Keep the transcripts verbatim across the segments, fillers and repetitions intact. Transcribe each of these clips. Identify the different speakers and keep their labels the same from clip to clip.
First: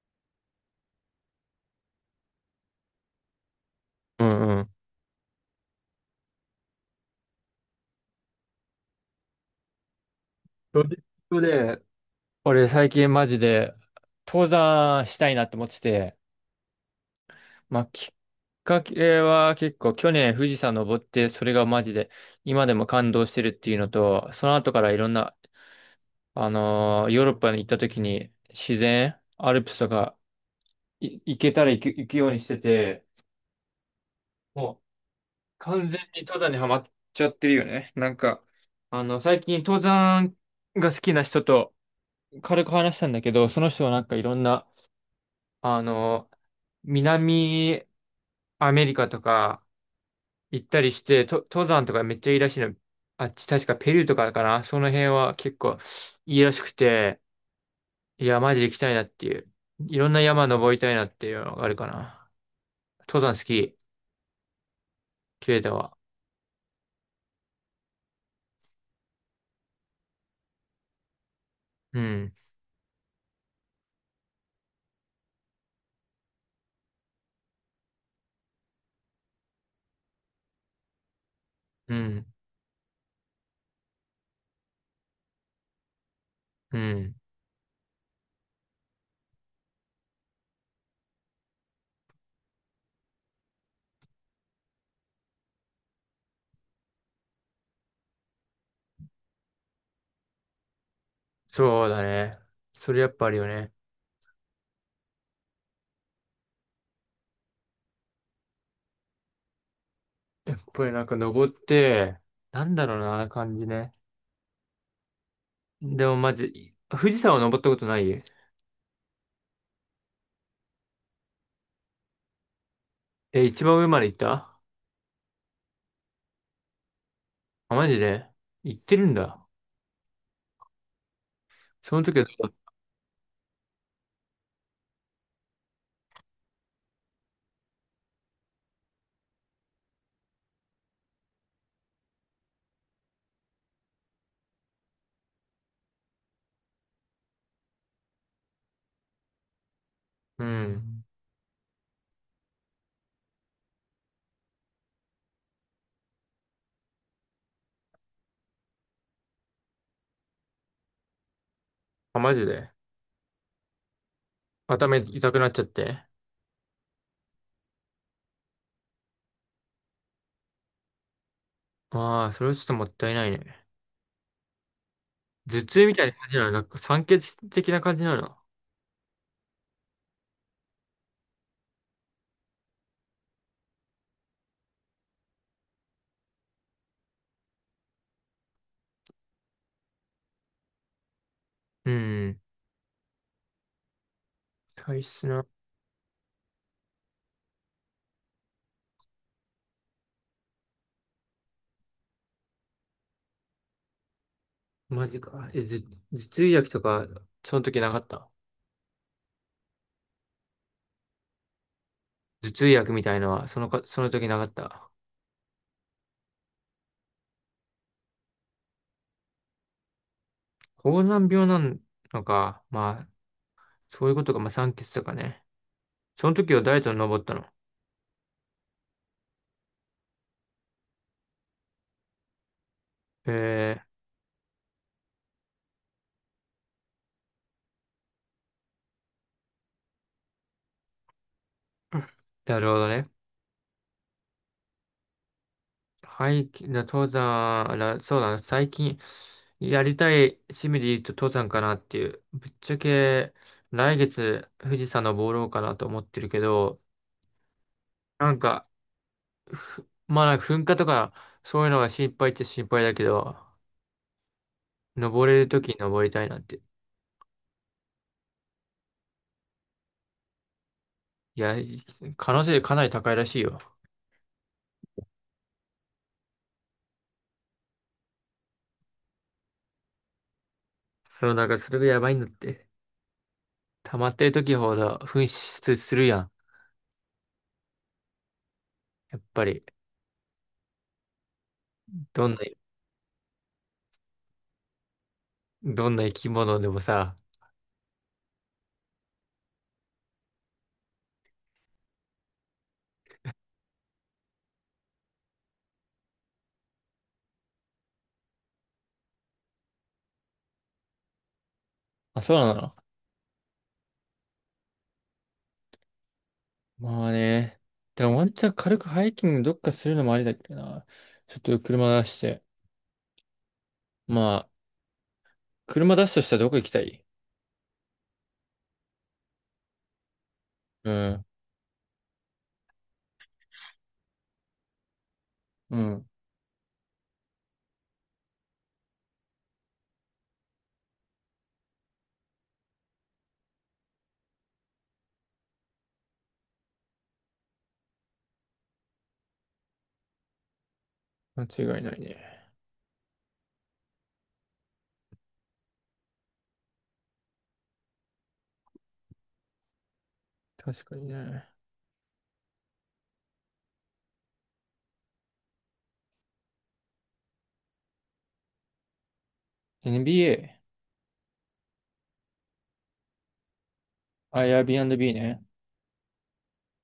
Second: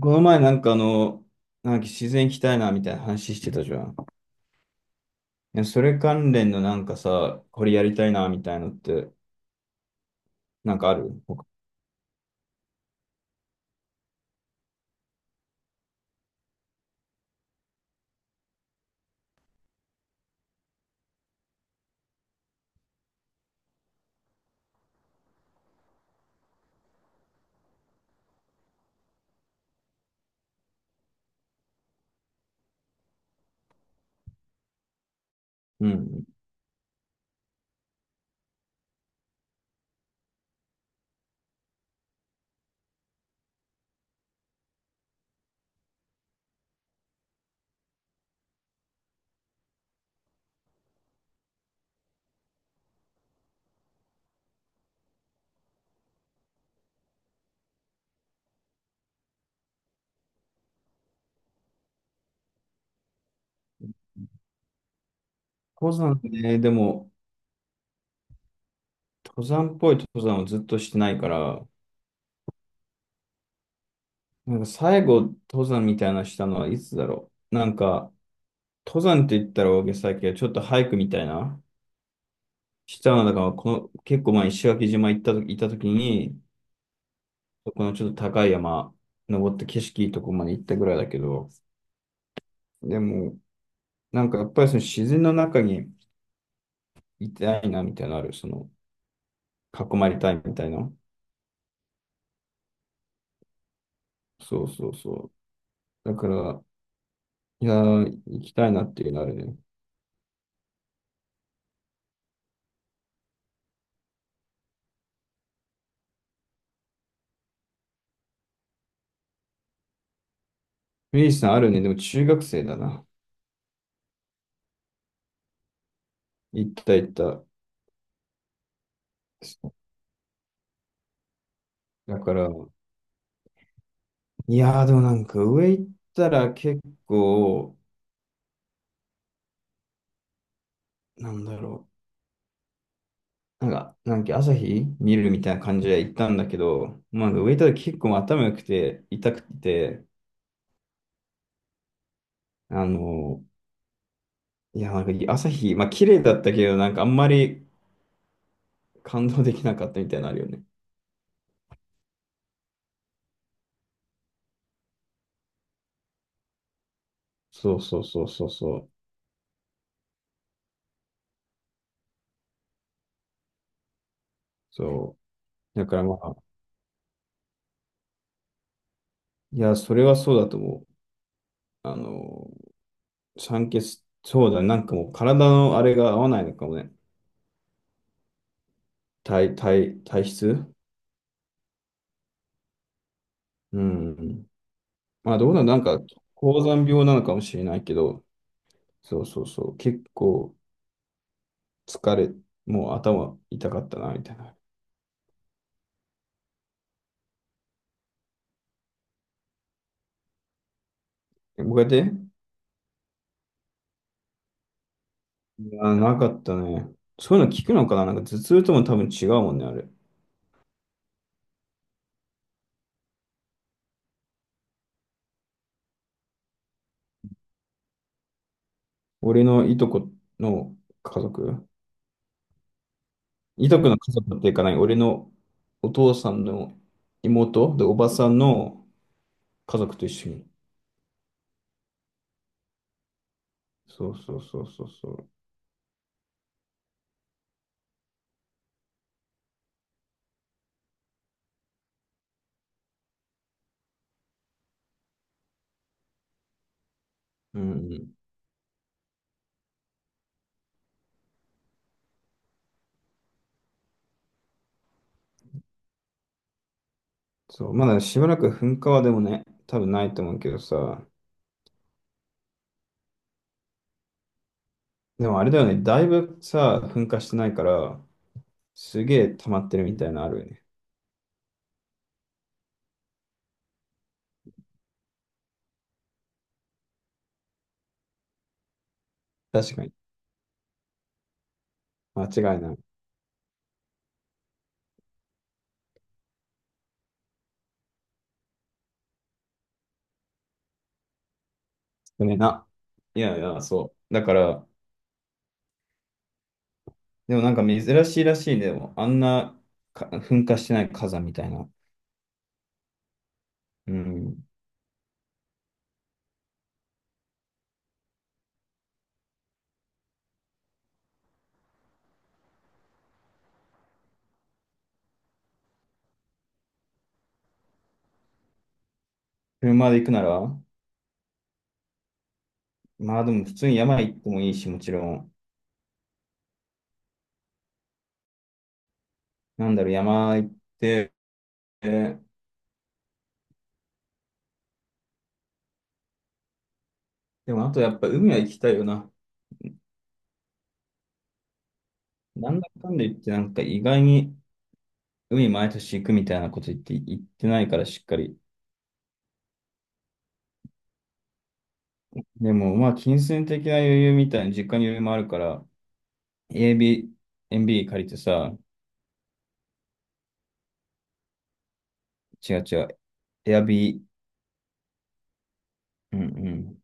Speaker 1: この前なんかあの、なんか自然行きたいなみたいな話してたじゃん。
Speaker 2: うんうん。
Speaker 1: いや、それ関連のなんかさ、これやりたいなみたいのって、なん
Speaker 2: ロ
Speaker 1: かあ
Speaker 2: ジッ
Speaker 1: る？
Speaker 2: クで、俺最近マジで登山したいなって思ってて、まあきっかけは結構去年富士山登って、それがマジで今でも感動してるっていうのと、その後からいろんな、あのーヨーロッパに行った時に自然、アルプスとかい行けたら行く、行くようにしてて、もう
Speaker 1: う
Speaker 2: 完全に
Speaker 1: ん。
Speaker 2: 登山にはまっちゃってるよね。なんか、あの最近登山が好きな人と軽く話したんだけど、その人はなんかいろんなあの、南アメリカとか行ったりして、と、登山とかめっちゃいいらしいの。あっち確かペルーとかかな。その辺は結構いいらしくて、いや、マジで行きたいなっていう。いろんな山登りたいなっていうのがあるかな。登山好き、ケイタ
Speaker 1: 登
Speaker 2: は。
Speaker 1: 山ね。でも、登山っぽい登山をずっとしてないから、
Speaker 2: うん、
Speaker 1: なんか最後登山みたいなのしたのはいつだろう。なんか、登山って言ったら大げさだけど、ちょっとハイクみたいな、
Speaker 2: うん、
Speaker 1: したのだから、この、結構前石垣島行ったと、行った時に、
Speaker 2: うん。
Speaker 1: そこのちょっと高い山、登って景色いいとこまで行ったぐらいだけど、でも、なんかやっぱりその自然の中にいたいなみたいなのある。その、囲まれたいみたいな。
Speaker 2: そうだね。それやっぱあるよね。
Speaker 1: そうそうそう。だから、いやー、行きたいなっていうのあるね。
Speaker 2: やっぱりなんか登って、なんだろうな、感じね。でもまず、富士山を登ったことない。
Speaker 1: ミリーさんあるね。でも中学生だな。
Speaker 2: え、一番上まで行った。
Speaker 1: 行った行った。
Speaker 2: あ、マジで行ってるんだ。その時
Speaker 1: だ
Speaker 2: は
Speaker 1: から、
Speaker 2: う、
Speaker 1: いやー、でもなんか上行ったら結構、なんだろう。なんか、なんか朝日見るみたいな感じで行ったんだけど、まあ、上行ったら結構頭良くて、痛くて、
Speaker 2: うん。
Speaker 1: あの、いや、なんか朝日、まあ綺麗だったけど、なんかあんまり、感動できなかったみたいなのあるよね。
Speaker 2: あ、マジで頭痛くなっちゃって。
Speaker 1: そうそうそうそうそう。
Speaker 2: ああ、それはちょっともったいないね。
Speaker 1: そ
Speaker 2: 頭
Speaker 1: う。
Speaker 2: 痛
Speaker 1: だ
Speaker 2: み
Speaker 1: から
Speaker 2: たいな
Speaker 1: ま
Speaker 2: 感じ
Speaker 1: あ、
Speaker 2: なの、なんか酸欠的な感じなの。
Speaker 1: いや、それはそうだと思う。あの、酸欠、そうだね、なんかもう体のあれが合わないのかもね。体、体、体質、
Speaker 2: うん。
Speaker 1: うん。
Speaker 2: 体質
Speaker 1: まあ
Speaker 2: な。
Speaker 1: どうなんなんか、高山病なのかもしれないけど、そうそうそう。結構疲れ、もう頭痛かったな、みたいな。
Speaker 2: マジか。え、頭、頭痛薬とか、その時なかった。
Speaker 1: こうやって、
Speaker 2: 頭痛薬みたいのは、そのか、その時なかった。
Speaker 1: いや、なかったね。そういうの聞くのかな、なんか頭痛とも多分違うもんね、あれ。
Speaker 2: 高山病なのか。まあ、そういうことか。まあ、酸欠とかね。その時はダイエットに登ったの。
Speaker 1: 俺のいとこの家族、いとこ
Speaker 2: え
Speaker 1: の家族っていうかない、俺のお父さんの妹で、おばさんの家族と一緒に。
Speaker 2: ー、なるほどね。
Speaker 1: そうそうそうそうそう。
Speaker 2: はいき、じゃあ登山、らそうだな、最近やりたい趣味で言うと登山かなっていう。ぶっちゃけ来月富士山登ろうかなと思ってるけど、
Speaker 1: うんうん。
Speaker 2: なんか、ふまあなんか噴火とかそういうのが心配っちゃ心配だけど、登れるときに登りたいなって。
Speaker 1: そう、まだしばらく噴火はでもね、多分ないと思うけどさ、
Speaker 2: いや、可能性かなり高いらしいよ。
Speaker 1: でもあれだよね、だいぶさ、噴火してないから、すげえ溜まってるみたいなのあるよね。
Speaker 2: そう、なんかそれがやばいんだって。溜まってる時ほど噴出するやん。やっぱり、
Speaker 1: 確かに。間
Speaker 2: どんな、
Speaker 1: 違いない。
Speaker 2: どんな生き物でもさ。
Speaker 1: 少ねえな。いやいや、そう。だから、でもなんか珍しいらしいね、でも、あんなか噴火してない火山みたいな。
Speaker 2: あ、そうなの。
Speaker 1: うん。
Speaker 2: まあね。でもワンチャン軽くハイキングどっかするのもありだけどな。ちょっと車出して。まあ、車出すとしたらどこ行きたい。
Speaker 1: 車で行くなら、
Speaker 2: うん。
Speaker 1: まあでも普通に山行ってもいいし、もちろん。
Speaker 2: うん。
Speaker 1: なんだろう、山行って、でもあとやっぱ海は行きたいよな。
Speaker 2: 間違いないね。
Speaker 1: なんだかんだ言ってなんか意外に海毎年行くみたいなこと言って、言ってないからしっかり。
Speaker 2: 確かにね。
Speaker 1: でもまあ金銭的な余裕みたいな、実家に余裕もあるから、エービー、エムビ b 借りてさ、
Speaker 2: エヌビーエー？
Speaker 1: 違う違う、エアビー、
Speaker 2: あ、エアビーアンドビー ね。
Speaker 1: うんうん、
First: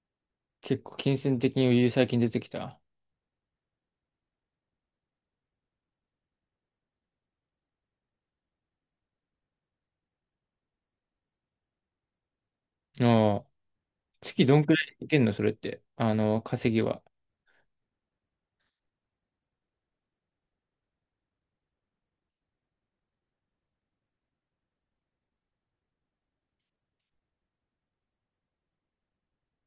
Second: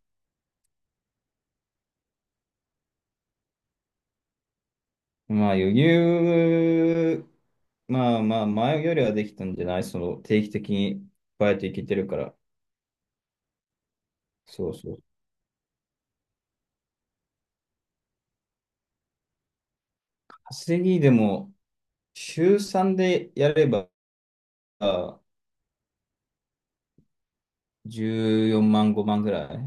Speaker 2: 結構金銭的に余裕最近出てきた。
Speaker 1: まあ余裕、まあまあ前よりはできたんじゃない、その定期的にバイト行けてるから。
Speaker 2: ああ。月どん
Speaker 1: そう
Speaker 2: くら
Speaker 1: そ
Speaker 2: い
Speaker 1: う。
Speaker 2: いけんのそれって。あの、稼ぎは。
Speaker 1: 稼ぎでも週さんでやればじゅうよんまんごまんぐらい。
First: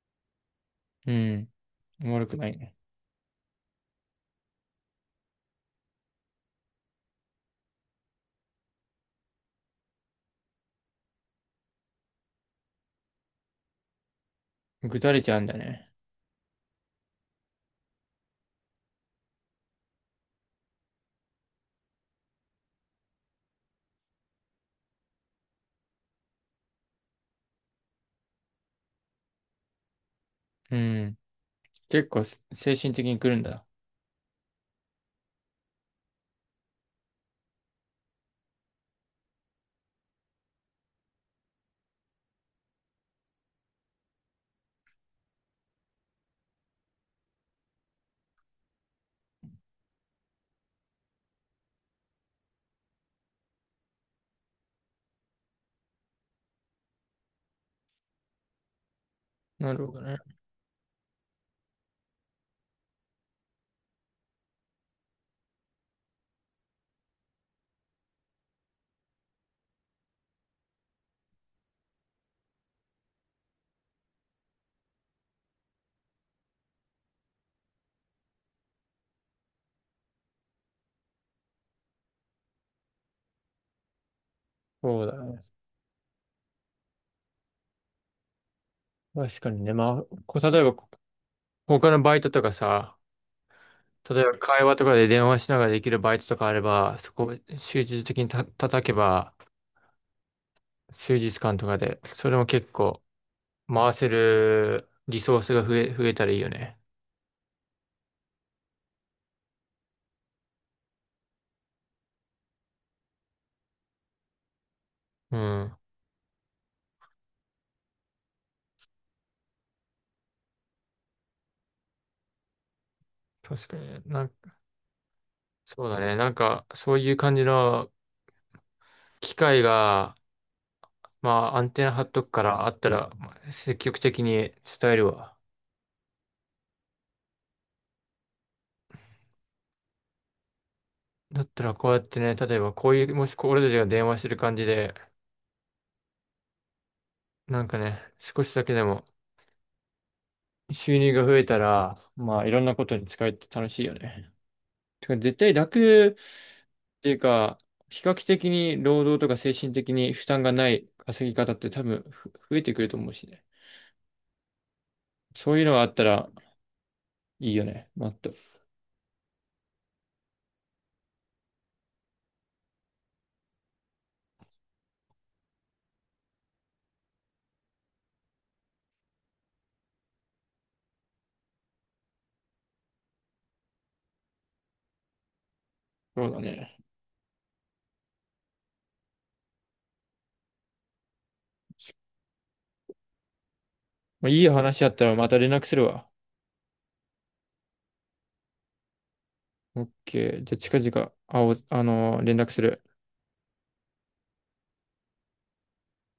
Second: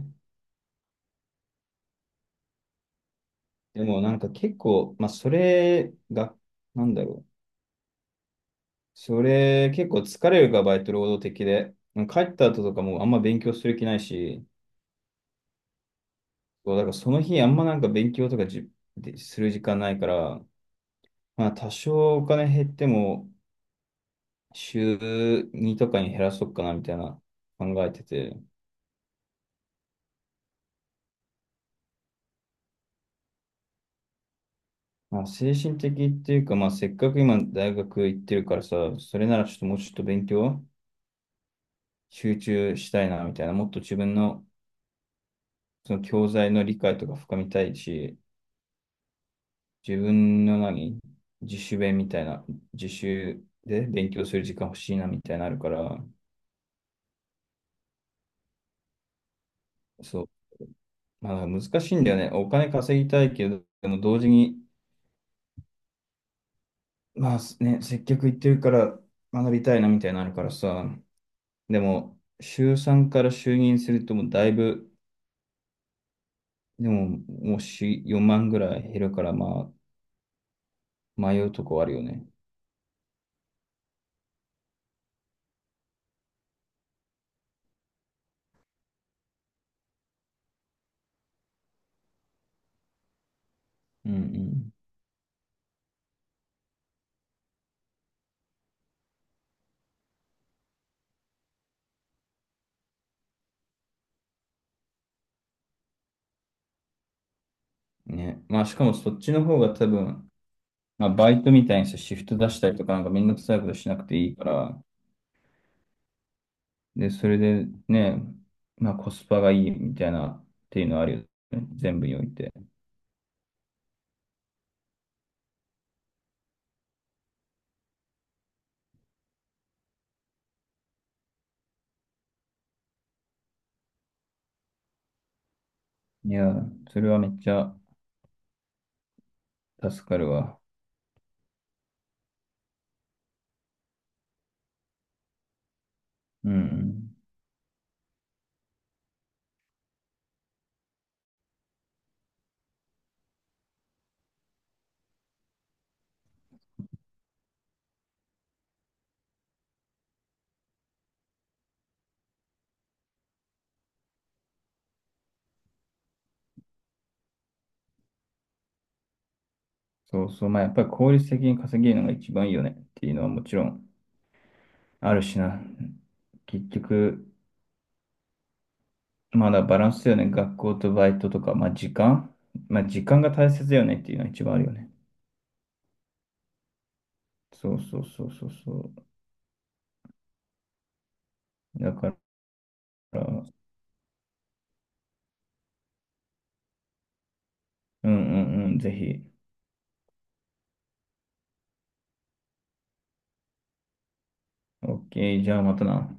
Speaker 2: うん。悪くないね。
Speaker 1: でもなんか結構、まあそれが、なんだろう。それ結構疲れるからバイト労働的で。帰った後とかもあんま勉強する気ないし、
Speaker 2: ぐだれちゃうんだね。
Speaker 1: そうだからその日あんまなんか勉強とかじ、でする時間ないから、まあ多少お金減っても、週にとかに減らそうかなみたいな考えてて、
Speaker 2: うん。結構精神的に来るんだ。
Speaker 1: まあ、精神的っていうか、まあ、せっかく今大学行ってるからさ、それならちょっともうちょっと勉強集中したいなみたいな、もっと自分のその教材の理解とか深みたいし、自分の何、自主勉みたいな、自習で勉強する時間欲しいなみたいになあるから、
Speaker 2: なるほどね。
Speaker 1: そう、まあ、難しいんだよね。お金稼ぎたいけど、でも同時に、まあね、接客行ってるから学びたいなみたいになのあるからさ、でも、週さんから就任するともうだいぶ、でも、もうしよんまんぐらい減るから、まあ、迷うとこあるよね。
Speaker 2: そうだね。確かにね。まあ、こう、例えば、他のバイトとかさ、
Speaker 1: う
Speaker 2: 例えば会
Speaker 1: ん
Speaker 2: 話とかで電話しながらできるバイトとかあれば、そこを集中的にた叩けば、数日間とかで、それも結構回せるリソースが増え、増えたらいいよね。
Speaker 1: うん。ね。まあ、しかもそっちの方が多分、まあ、バイトみたいにさ、シフト出したりとか、なんかめんどくさいことしなくていいから、
Speaker 2: うん。
Speaker 1: で、それでね、まあ、コスパがいいみたいなっていうのはあるよね。全部において。
Speaker 2: 確かに。なんか、そうだね。なんか、そういう感じの機会が、まあ、アンテナ張っとくから、あったら、まあ積極的に伝えるわ。
Speaker 1: いや、それはめっちゃ助かるわ。
Speaker 2: だったら、こうやってね、例えば、こういう、もしこう俺たちが電話してる感じで、
Speaker 1: うんうん。
Speaker 2: なんかね、少しだけでも、収入が増えたら、まあいろんなことに使えて楽しいよね。てか絶対楽っていうか、比較的に労働とか精神的に負担がない稼ぎ方って多分ふ増えてくると思うしね。そういうのがあったらいいよね。もっと。
Speaker 1: そうそう。まあ、やっぱり効率的に稼げるのが一番いいよねっていうのはもちろんあるしな。結局、まだバランスだよね。学校とバイトとか、まあ時間。まあ時間が大切だよねっていうのは一番あるよね。
Speaker 2: そうだね。
Speaker 1: そうそうそうそうそう。だから、
Speaker 2: まあ、いい話あったらまた連絡するわ。
Speaker 1: うんうんうん、ぜひ。
Speaker 2: オッケー。じゃあ近々、あお、あのー連絡する。
Speaker 1: オーケー、じゃあまたな。